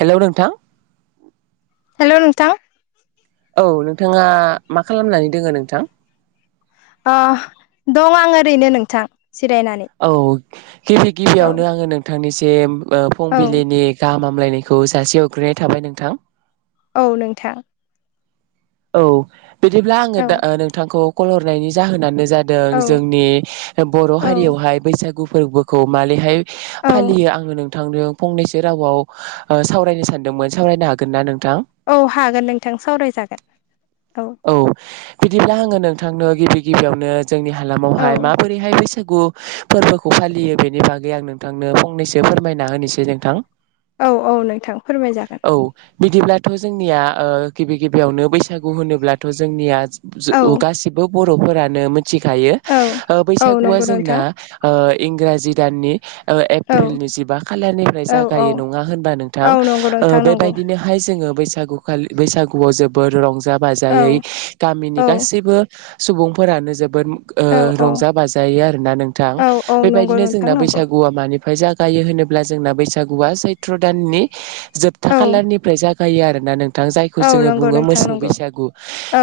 Hello नोंथां। Hello नोंथां। औ नोंथाङा मा खालामनानै दोङो नोंथां। दं आं ओरैनो नोंथां। जिरायनानै औ गिबि औ गिबियावनो आङो नोंथांनि जे औ फुंबिलिनि गाहा हामलायनायखौ जासि हरग्रोननाय थाबाय नोंथां औ नोंथां। औ बिदिब्ला आङो औ दा नोंथांखौ कल हरनायनि जाहोनानो जादों औ जोंनि बर' औ हारियावहाय बैसागु फोरबोखौ मोरैहाय औ फालियो आङो नोंथांजों फंनैसो रावाव सावरायनो सानदों। मोन सावरायनो हागोन ना नोंथां? औ हागोन नोंथां सावरायजागोन औ बिदिब्ला आङो नोंथांनो गिबि गिबियावनो जोंनि औ हालामावहाय माबोरैहाय बैसा गु फोरबोखौ फालियो बेनि बागै आं नोंथांनो फंनैसो फोरमायना होनोसै नोंथां औ औ नोंथां फोरमाय जागोन थ' जोंनिया गिबि गिबियावनो बैसागु होनोब्लाथ' जोंनिया औ गासिबो बर'फोरानो मिथिखायो औ औ बैसागुआ नंगौ जोंना नोंथां ओ इंराजि दाननि औ एप्रिल नैजिबा खाारनि औ औ जायोा होनबा औ नोंथां नंगौ नोंथां नंगौ बेबायदिनोहाय जोंहाय जों बै बैसागु खालि बैसागुआव जोबोद रंजा औ बाजायै गामिनि औ गासैबो सुबुंफोरानो जोबोद ओ औ रंजा बाजायो आरोना नोंथां औ औ नंगौ बेबायदिनो नोंथां जोंना नंगौ बैसागुआ मानि जागायो होनोब्ला जोंना बैसागुआ सैत्र' दाननि जोबथा औ खालारनिफ्राय जा गायो आरो ना नोंथां जायखौ औ जोङो नंगौ बुङो नोंथां मोसौ नंगौ बैसागु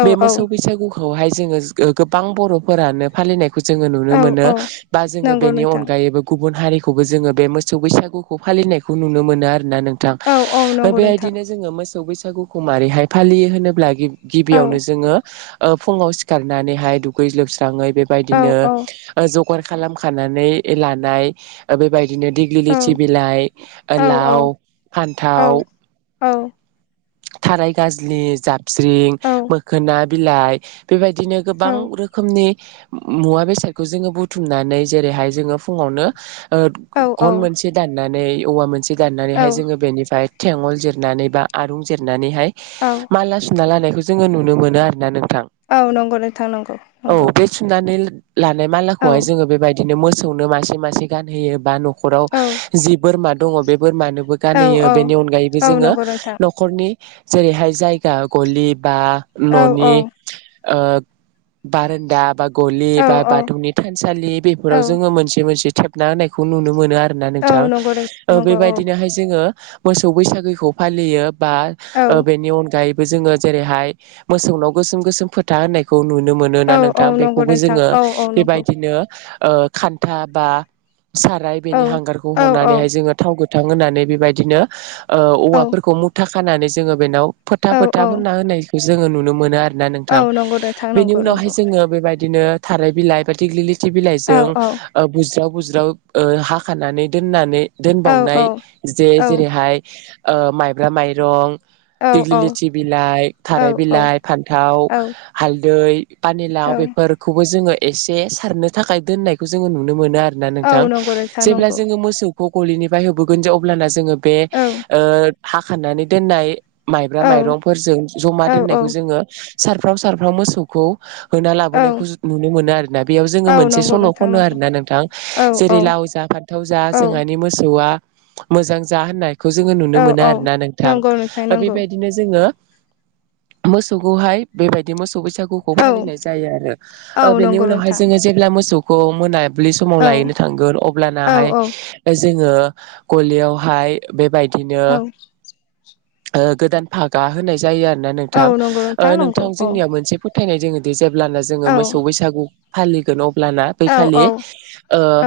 औ बे औ मोसौ बैसागु खौहाय जोङो गोबां बर'फोरानो फालिनाय खौ जों नुनो औ मोनो औ बा जों नंगौ बेनि नोंथां अनगायैबो गु गुबुन हारिखौबो जोङो बे मोसौ बैसागुखौ फालिनायखौ नुनो मोनो आरो होना नोंथां औ औ नंगौ नोंथां बेबायदिनो जोङो मोसौ बैसागुखौ मारैहाय फालियो होनोब्ला औ गिबियावनो जोङो फुुङाव सिखारनानैहाय दुगै लोब स्राङै औ बेबायदिनो औ जगार खालामखानानै लानाय बेबायदि बिदिनो दिग्लि औ लिथि बिलाइ औ लाव औ फान्थाव औ थाराय गाजलि जाबस्रिं औ मोखोना बिलाइ बेबायदि बिदिनो गोबां रोखोमनि मुवा बेसादखौ जोङो बुथुमनानै जेरैहाय जोङो फुङावनो ओद औ गन मोनसे दाननानै औवा मोनसे दाननानैहाय औ जोङो बेनिफ्राय थेंगल जिरनानै बा आरुं जिरनानैहाय औ माला सुना लानायखौ जोङो नुनो मोनो आरोना नों थां । औ नंगौ नोंथां नंगौ औ नंगौ बे सुनानै लानाय औ मालाखौहाय जोङो बेबायदिनो मोसौनो मासे मासे गानहोयो बा न' खराव औ जि बोरमा दङ बे बोरमानोबो औ औ गानहोयो बेनि अनगायैबो औ जोङो नंगौ नोंथां न'खरनि जेरैहाय जायगा गलि बा औ औ न'नि ओ बारान्दा बा गलि औ बा औ बाथौनि थानसालि औ बेफोराव जोङो मोनसे मोनसे थेबना होनायखौ नुनो मोनो आ रो । औ नंगौ नोंथां नंगौ औ बेबायदिनोहाय जोङो मोसौ बैसागुखौ फालियो । बा औ ओ बेनि अनगायैबो जोङो जेरैहाय मोसौलाव गोसोम गोसोम फोथा होननायखौ नु नो औ मोनोना औ नोंथां नंगौ बेखौबो नोंथां जोङो औ औ नंगौ बेबायदिनो ओ खान्था बा साराय औ बेनि हांगारखौ औ औ हनानैहाय जोङो थाव गोथां होनानै बेबायदिनो औवाफोरखौ मुथा खानानै जोङो बेनाव फोथा औ फोथा औ फोनना होनायखौ जोङो नुनो मोनो आरोना औ नोंथां नंगौ नोंथां बेनि नंगौ उनावहाय नंगौ जोङो बेबायदिनो थाराइ बिलाइ दिग्लिलिथि औ बिलाइजों औ ओ बुज्राब बुज्राव ओ हाखानानै दोननानै औ दोनबावनाय जे औ जेरैहाय ओ माइब्रा माइरं औ औ । दिग्लिलिथि बिलाइ खाराय बिलाइ फान्थाव हालदै औ पानिलााव बेफोरखौबो जोङो एसे सारनो थाखाय दोननायखौ जोङो नुनो मोनो आ रोना औ नोंथां नंगौ । नोंथां जेब्ला नंगौ जोङो मोसौखौ गलिनिफ्राय होबोगोन जे अब्ला जो बे औ ओ हाखनानै दोननाय माइब्रा औ माइरं फोरजों जमा औ औ दोननायखौ जोङो सारफ्राव सारफ्राव मोसौखौ होना औ लाबोनायखौ नुनो मोनो आरोना । बेयाव जोङो औ मोनसे नंगौ सल' नोंथां खनो आरो नंगौ ना नोंथां औ औ जेरै लाव जा फान्थाव जा औ जोंहानि मोसौआ मोजां जा होननायखौ जोङो नुनो औ मोनो औ आरोना नोंथां नंगौ नोंथां । नंगौ बेबायदिनो जोङो मोसौखौहाय बेबायदि मोसौ बैसागुखौ औ फालिनाय जायो औ आरो बेनि नंगौ उनावहाय नोंथां जोङो जेब्ला मोसौखौ मोना दुब्लि समाव औ लायनो थांगोन औ अब्लानाहाय औ जोङो गलियावहाय बेबाय औ गोदान भागा होनाय जायो आरो ना औ नोंथां नंगौ नंगौ नोंथां औ जोंनियाव मोनसे फोथायनाय जोङोदि ज जोङो औ मोसौ बैसागु फालिगोन अब्लाना बै औ खालि औ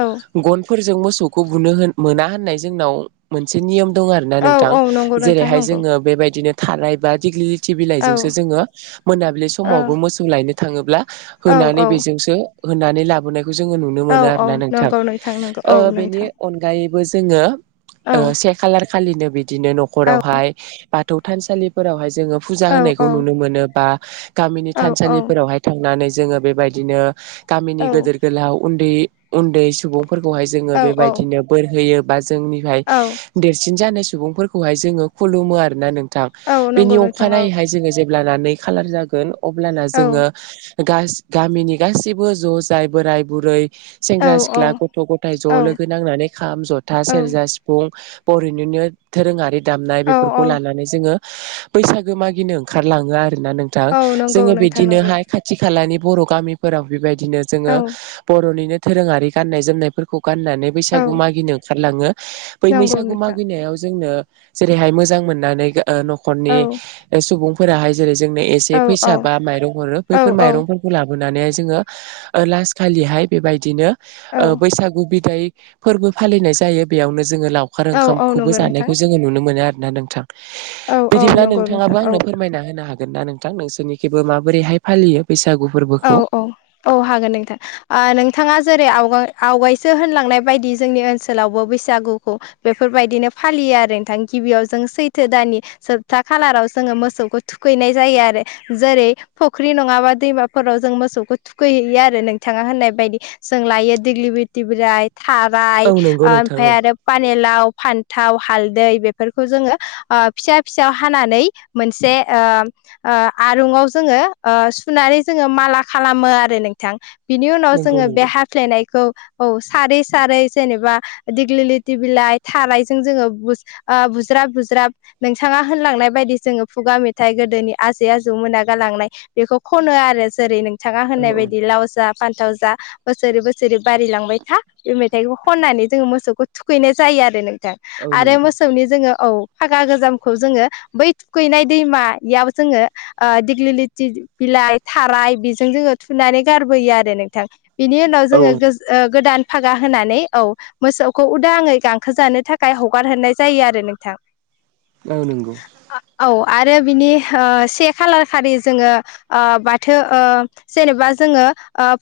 औ ग फोरजों मोसौखौ बुनो होन मोना होननाय जोंनाव मोनसे नियम दं आरो ना औ नोंथां औ नंगौ नोंथां जेरैहाय नंगौ जोङो बेबायदिनो थानाय बा दिग्ल थि औ बिलाइजोंसो जोङो मोनाबिलि औ समावबो मोसौ लायनो थाङोब्ला औ होनानै बेजोंसो होननानै लाबोनायखौ जोङो नुनो औ मोनो आरो ना औ नोंथां नंगौ नंगौ औ बेनि नोंथां अनगायै जोंङो औ से खालार खालिनो बिदिनो औ न'खरावहाय बाथौ थानसालि फोरावहाय जोङो फुजा औ होनायखौ नुनो मोनो बा गामिनि औ औ थानसालिफोरावहाय थांनानै जोङो बेबायदिनो गामिनि गेदेर गोलाव उन्दै उन्दै सुबुंफोरखौहाय जोङो औ बेबायदिनो बोर होयो बा जोंनिहाय औ देरसिन ज सुबुं ज खुलुमो आरो ना नोंथां औ नंगौ बेनि नोंथां औ अखानायै ज अब्लाना नै खाालार जागोन अब्लाना औ जोङो गामिनि गासैबो ज' जाय बोराय बुरै औ सेंग्रा औ सिख्ला गथ' गथाय ज' लोगो नांनानै खाम जथा सेरजा सिफुं बर'निनो दोरोङारि दामनाय औ बेफोरखौ लानानै जोङो बैसागो मागिनो ओंखारलाङो आरो ना नोंथां औ नंगौ जोङो नोंथां नंगौ बिदिनोहाय खाथि खालानि बर' गामिफोराव बेबायदिनो जोङो औ बर'निनो दोरोङारि गाननाय जोमनायफोरखौ गाननानै औ बैसागु मागिनो ओंखारलाङो बै नंगौ बैसागु नोंथां मागिनायाव जोंनो जेरैहाय मोजां मोननानै औ न'खरनि सुबुंफोराहाय जेरै जोंनो औ एसे औ फैसा बा माइरं हरो औ बैफोर औ माइरंफोरखौ लाबो जोङो लास खालि हाय बेबायदिनो औ बैसागु बिद फोरबो फालिनाय जायो बेयावनो जोङो लावखार औ औ ओंखामखौबो नंगौ नोंथां जानायखौ जोङो नुनो मोनो आरोना नोंथां औ औ बिदिब्ला नंगौ नोंथाङाबो नोंथां औ आंनो फोरमायना होनो हागोन ना नोंथां नोंसोरनिखेबो माबोरैहाय फालियो बैसागु? औ फोरबोखौ? औ औ हागोन नोंथां आ नोंथाङा जेरै आवगाय- आवगायसो होनलांनाय बायदि जोंनि ओनसोलावबो बैसागुखौ बेफोरबायदिनो फालि आरो नोंथां गिबियाव जों सैथो दानानि सोबथा खालाराव जोङो मोसौखौ थुखैनाय जायो आरो जेरै फुख्रि नङाबा दैमा फोराव जों मोसौखौ थुखैहैयो आरो नोंथाङा होननाय बायदि जों लायो दिग्लि बिटि ब्राइ औ थाराय नंगौ नोंथां ओमफ्राय औ आरो लाव फान्थाव हालदै बेफोरखौ जोङो फिसा फिसायाव हानानै मोनसे जोङो सु जोङो माला खालामो आरो नोंथां बिनि उनाव नंगौ जोङो बे नंगौ। हाफ्लेनाय खौ औ सारै सारै जेनेबा दिग्लिलि दि बिलाइ थानायजों जोङो बुज्राब बुज्राब नोंथाङा होनलांनाय बायदि जोङो फुगा मेथाइ गोदोनि आजै आजौ मोना गालां खनो आरो जेरै नोंथा औ होननाय औ बायदि लाव जा फानथाव जा बोसोरै बोसोरै बारिलांबाय था बे मेथाइखौ खननानै जोङो मोसौखौ थुखैनाय जायो आरो नों औ आरो नंगौ मोसौनि जोङो औ फागा गोजामखौ जोङो बै थुखैनाय दैमायाव जोङो दिग्लिलिथि बिलाय थाराइ बेजों जोङो थुनानै गारबोयो आरो नोंथां बिनि उनाव औ जोङो गोदान फागा होनानै औ मोसौखौ उदाङै गांसो जानो थाखाय हगार हरनाय जायो आरो नोंथां औ नोंगौ। औ आरो बिनि से खालार खालि जोङो जेनेबा जोङो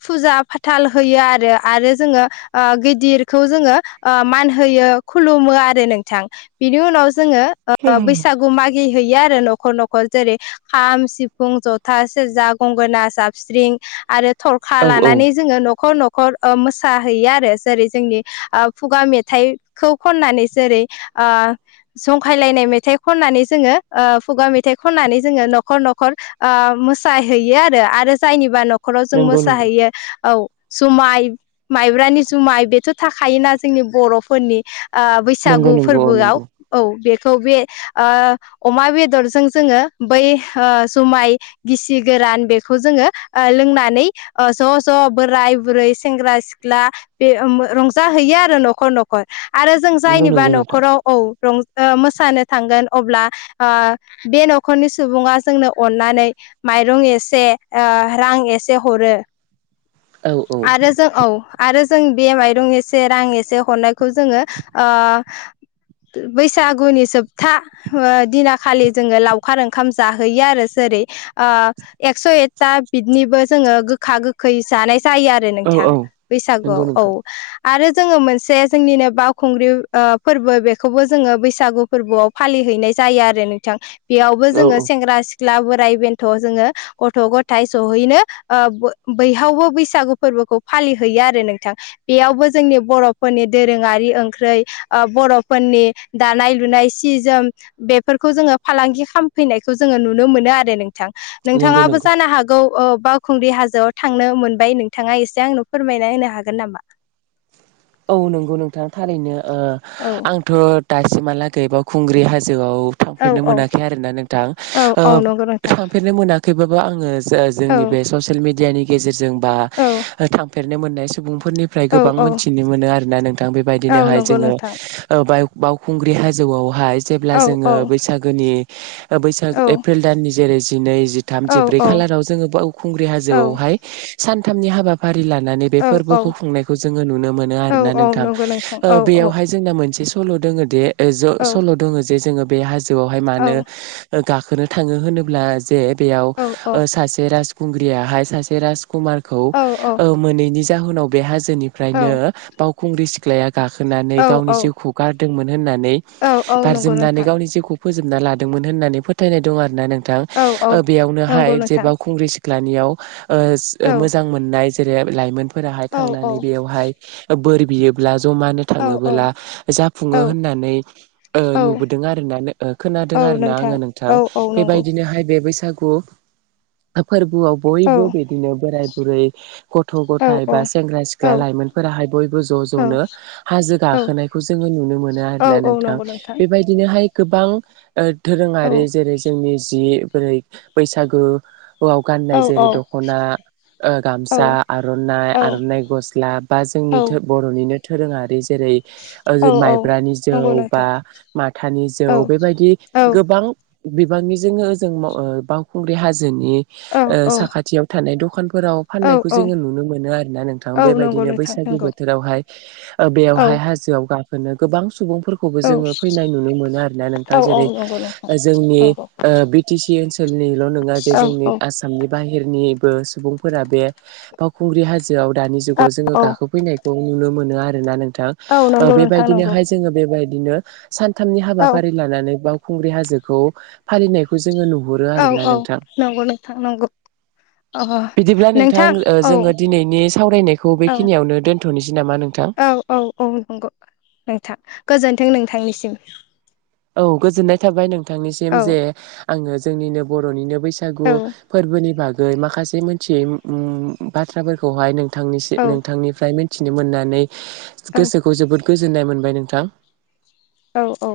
फुजा फाथाल होयो आरो आरो जोङो गिदिरखौ जोङो मान होयो खुलुमो आरो नोंथां बिनि उनाव जोङो औ बैसागु मागि होयो आरो न'खर न'खर जेरै खाम सिफुं जथा सेरजा गंगोना साबस्रिं आरो थरखा औ लानानै जोङो न'खर न'खर मोसाहैयो आरो जेरै जोंनि खुगा मेथाइखौ खननानै जेरै जंखायलायनाय मेथाइ खननानै जोङो खुगा मेथाइ खननानै जोङो न'खर न'खर अ मोसा हैयो आरो जायनिबा न'खराव जों नंगौ नंगौ मोसाहैयो औ जुमाय माइब्रानि जुमाय बेथ' थाखायोना जोंनि बर'फोरनि नंगौ बैसागु नंगौ औ फोरबोआव नंगौ औ बे बे अमा बेदरजों जोङो बै जुमाय गिसि गोरान बेखौ जोङो लोंनानै ज' ज' बोराय बुरै सेंग्रा सिख्ला रंजाहैयो आरो । न'खर न'खर आरो जों नंगौ जायनिबा नंगौ नोंथां न'खराव औ रंजानो मोसानो थांगोन अब्ला बे न'खरनि सुबुङा जोंनो अननानै माइरं एसे रां एसे हरो औ औ आरो जों औ आरो जों बे माइरं एसे रां एसे हरनायखौ जोङो बैसागुनि जोबथा दिन खालि जोङो लावखार ओंखाम जाहैयो आरो सोर एगस एगथा बिदिनोबो जों गोखा गोखै जानाय जायो । आरो औ नोंथां औ नंगौ बैसागुआव औ नोंथां आरो जोङो मोनसे जोंनिनो बावखुंग्रि फोरबो बेखौबो जोङो बैसागु फोरबोआव फालियो। नाय जायो आरो नोंथां बेयावबो औ जोङो औ सेंग्रा सिख्ला बोराय बेनथ जोङो गथ' गथाय जयैनो बैयावबो बैसागु फोरबोखौ फालिहैयो आरो नोंथां बेयावबो जोंनि बर'फोरनि दोरोङारि ओंख्रै बर'फोरनि दानाय लुनाय सि जोम बेफोरखौ जोङो फालांगि खालामफैनायखौ जोङो नुनो मोनो आरो नोंथां नंगौ नंगौ। नोंथाङाबो जानो हागौ बावखुंग्रि हाजोआव थांनो मोनबाय नोंथाङा एसे आंनो फोरमायना होनो हागोन नामा? औ नंगौ नोंथाङा थारैनो औ आंथ' दासिमहालागै बाव खुंग्रि हाजो आव औ थांफेरनो औ मोनाखै आरो नोंथां औ औ नंगौ नोंथां थांफेरनो मोनाखैबाबो आङो औ जोंनि बे ससियेल मेडियानि गेजेरजों बा औ थांफेरनो मोननाय सुबुं फोरनिफ्राय औ गोबां औ मोनथिनो मोनो आरोना नोंथां औ बेबायदिनोहाय नंगौ जोङो नोंथां बावखुंग्रि हाजोआवहाय जेब्ला औ जोङो औ बैसागुनि बैसाग औ एप्रिल दाननि जेरै जिनै जिथाम औ जिब्रै खालार जोङो बावखुंग्रि औ हाजोआवहाय सानथामनि हाबाफारि लानानै बे औ फोरबोखौ खुंनायखौ जों नुनो मोनो औ आरोना औ नोंथां नंगौ नोंथां औ औ बेयावहाय जोंना मोनसे सल' दङ दे औ सल' दङ जे जोङो बे हाजोआवहाय औ मानो गाखोनो थाङो होनोब्ला जे बेयाव औ सासे राजखुंग्रियाहाय सासे राज कुमारखौ औ मोनैनि जाहोनाव बे हाजोनिफ्रायनो बावखुंग्रि सिख्लाया गाखोनानै औ गावनि जिउखौ गारदोंमोन होननानै औ औ नंगौ बार्जुमनानै नोंथां गावनि जिउखौ फोजोबना लादोंमोन होननानै फोथायनाय दं आरोना नोंथां औ औ नंगौ बेयावनोहाय नोंथां जे बावखुंग्रि सिख्लानियाव औ मोजां मोननाय जेरै लाइमोनफोराहाय औ औ थांनानै बेयावहाय बोर बियोब्ला जमानो औ थाङोबोला औ जाफुङो होननानै ओ औ नुबोदों आरोना खोनादों औ आरोना आङो नोंथां औ औ नंगौ बेबायदिनोहाय बे बैसागु फोरबोआव औ बयबो बिदिनो बोराय बुरै गथ' औ गथायाइ औ बा सेंग्रा सिख्ला औ लाइमोनफोराहाय बयबो ज' ज'नो हाजो औ गाखोनायखौ जोङो नुनो मोनो औ आरो ना औ नोंथां नंगौ बेबायदिनो हाय गोबां ओ औ धोरोङारि जेरै जोंनि जि बोरै बैसागु औा औ गाननाय औ जेरै दख'ना औ गामसा आर'नाइ आर'नाइ गस स्ला बा जोंनि बर'निनो धोरोङारि जेरै औ ओ माइब्रानि औ जौ नंगौ बा नोंथां माथानि औ जौ बेबायदि गोबां बिबांनिजोंनो ओजों ओ बावखुंग्रि हाजोनि औ साखाथियाव थानाय द फोराव फाननायखौ औ जोङो नुनो मोनो आरोना नोंथां औ बेबायद नंगौ दिनो नोंथां बैसागु नंगौ बोथोरावहाय ओ औ बेयावहाय हाजोआव गाखोनो गोबां सुबुंफोरखौबो औ जोङो फैनाय नुनो मोनो आरोना औ नोंथां औ जेरै नंगौ नोंथां नंगौ जोंनि औ ओ बिटि सि ओनसो ओनसोलनिल' नङा जे औ जोंनि आसामनि बाहेरनि बो सुबुंफोरा बे फावखुंग्रि हाजोआव दानि जुगाव जोङो औ गाखोफैनायखौ नुनोब मोनो आरोना नोंथां औ ओ नंगौ नोंथां नंगौ बेबायदिनोहाय जोङो बेबायदिनो। सानथामनि औ हाबाफारि लानानै बावखुंग्रि हाजोखौ फालिनायखौ ज जोङो नुहुरो औ आरोना औ नोंथां। नंगौ नोंथां नंगौ अ बिदिब्ला नोंथां ओ जोङो दिनैनि सावरायनायखौ औ बेखिनियावनो दोनथ'नोस औ औ औ नंगौ नोंथां गोजोन्थों नोंथांनिसिम। औ गोजोननाय थाबाय नोंथांनिसिम औ जे आङो जोंनिनो बर'निनो बैसागु औ फोरबोनि बागै माखासे मोनथियै उम बाथ्राफोरखौहाय नोथं थांनिसि नोंथांनिफ्राय मिथिनो मोननानै औ गोसोखौ जोबोद गोजोननाय मोन बाय नोंथां। औ औ।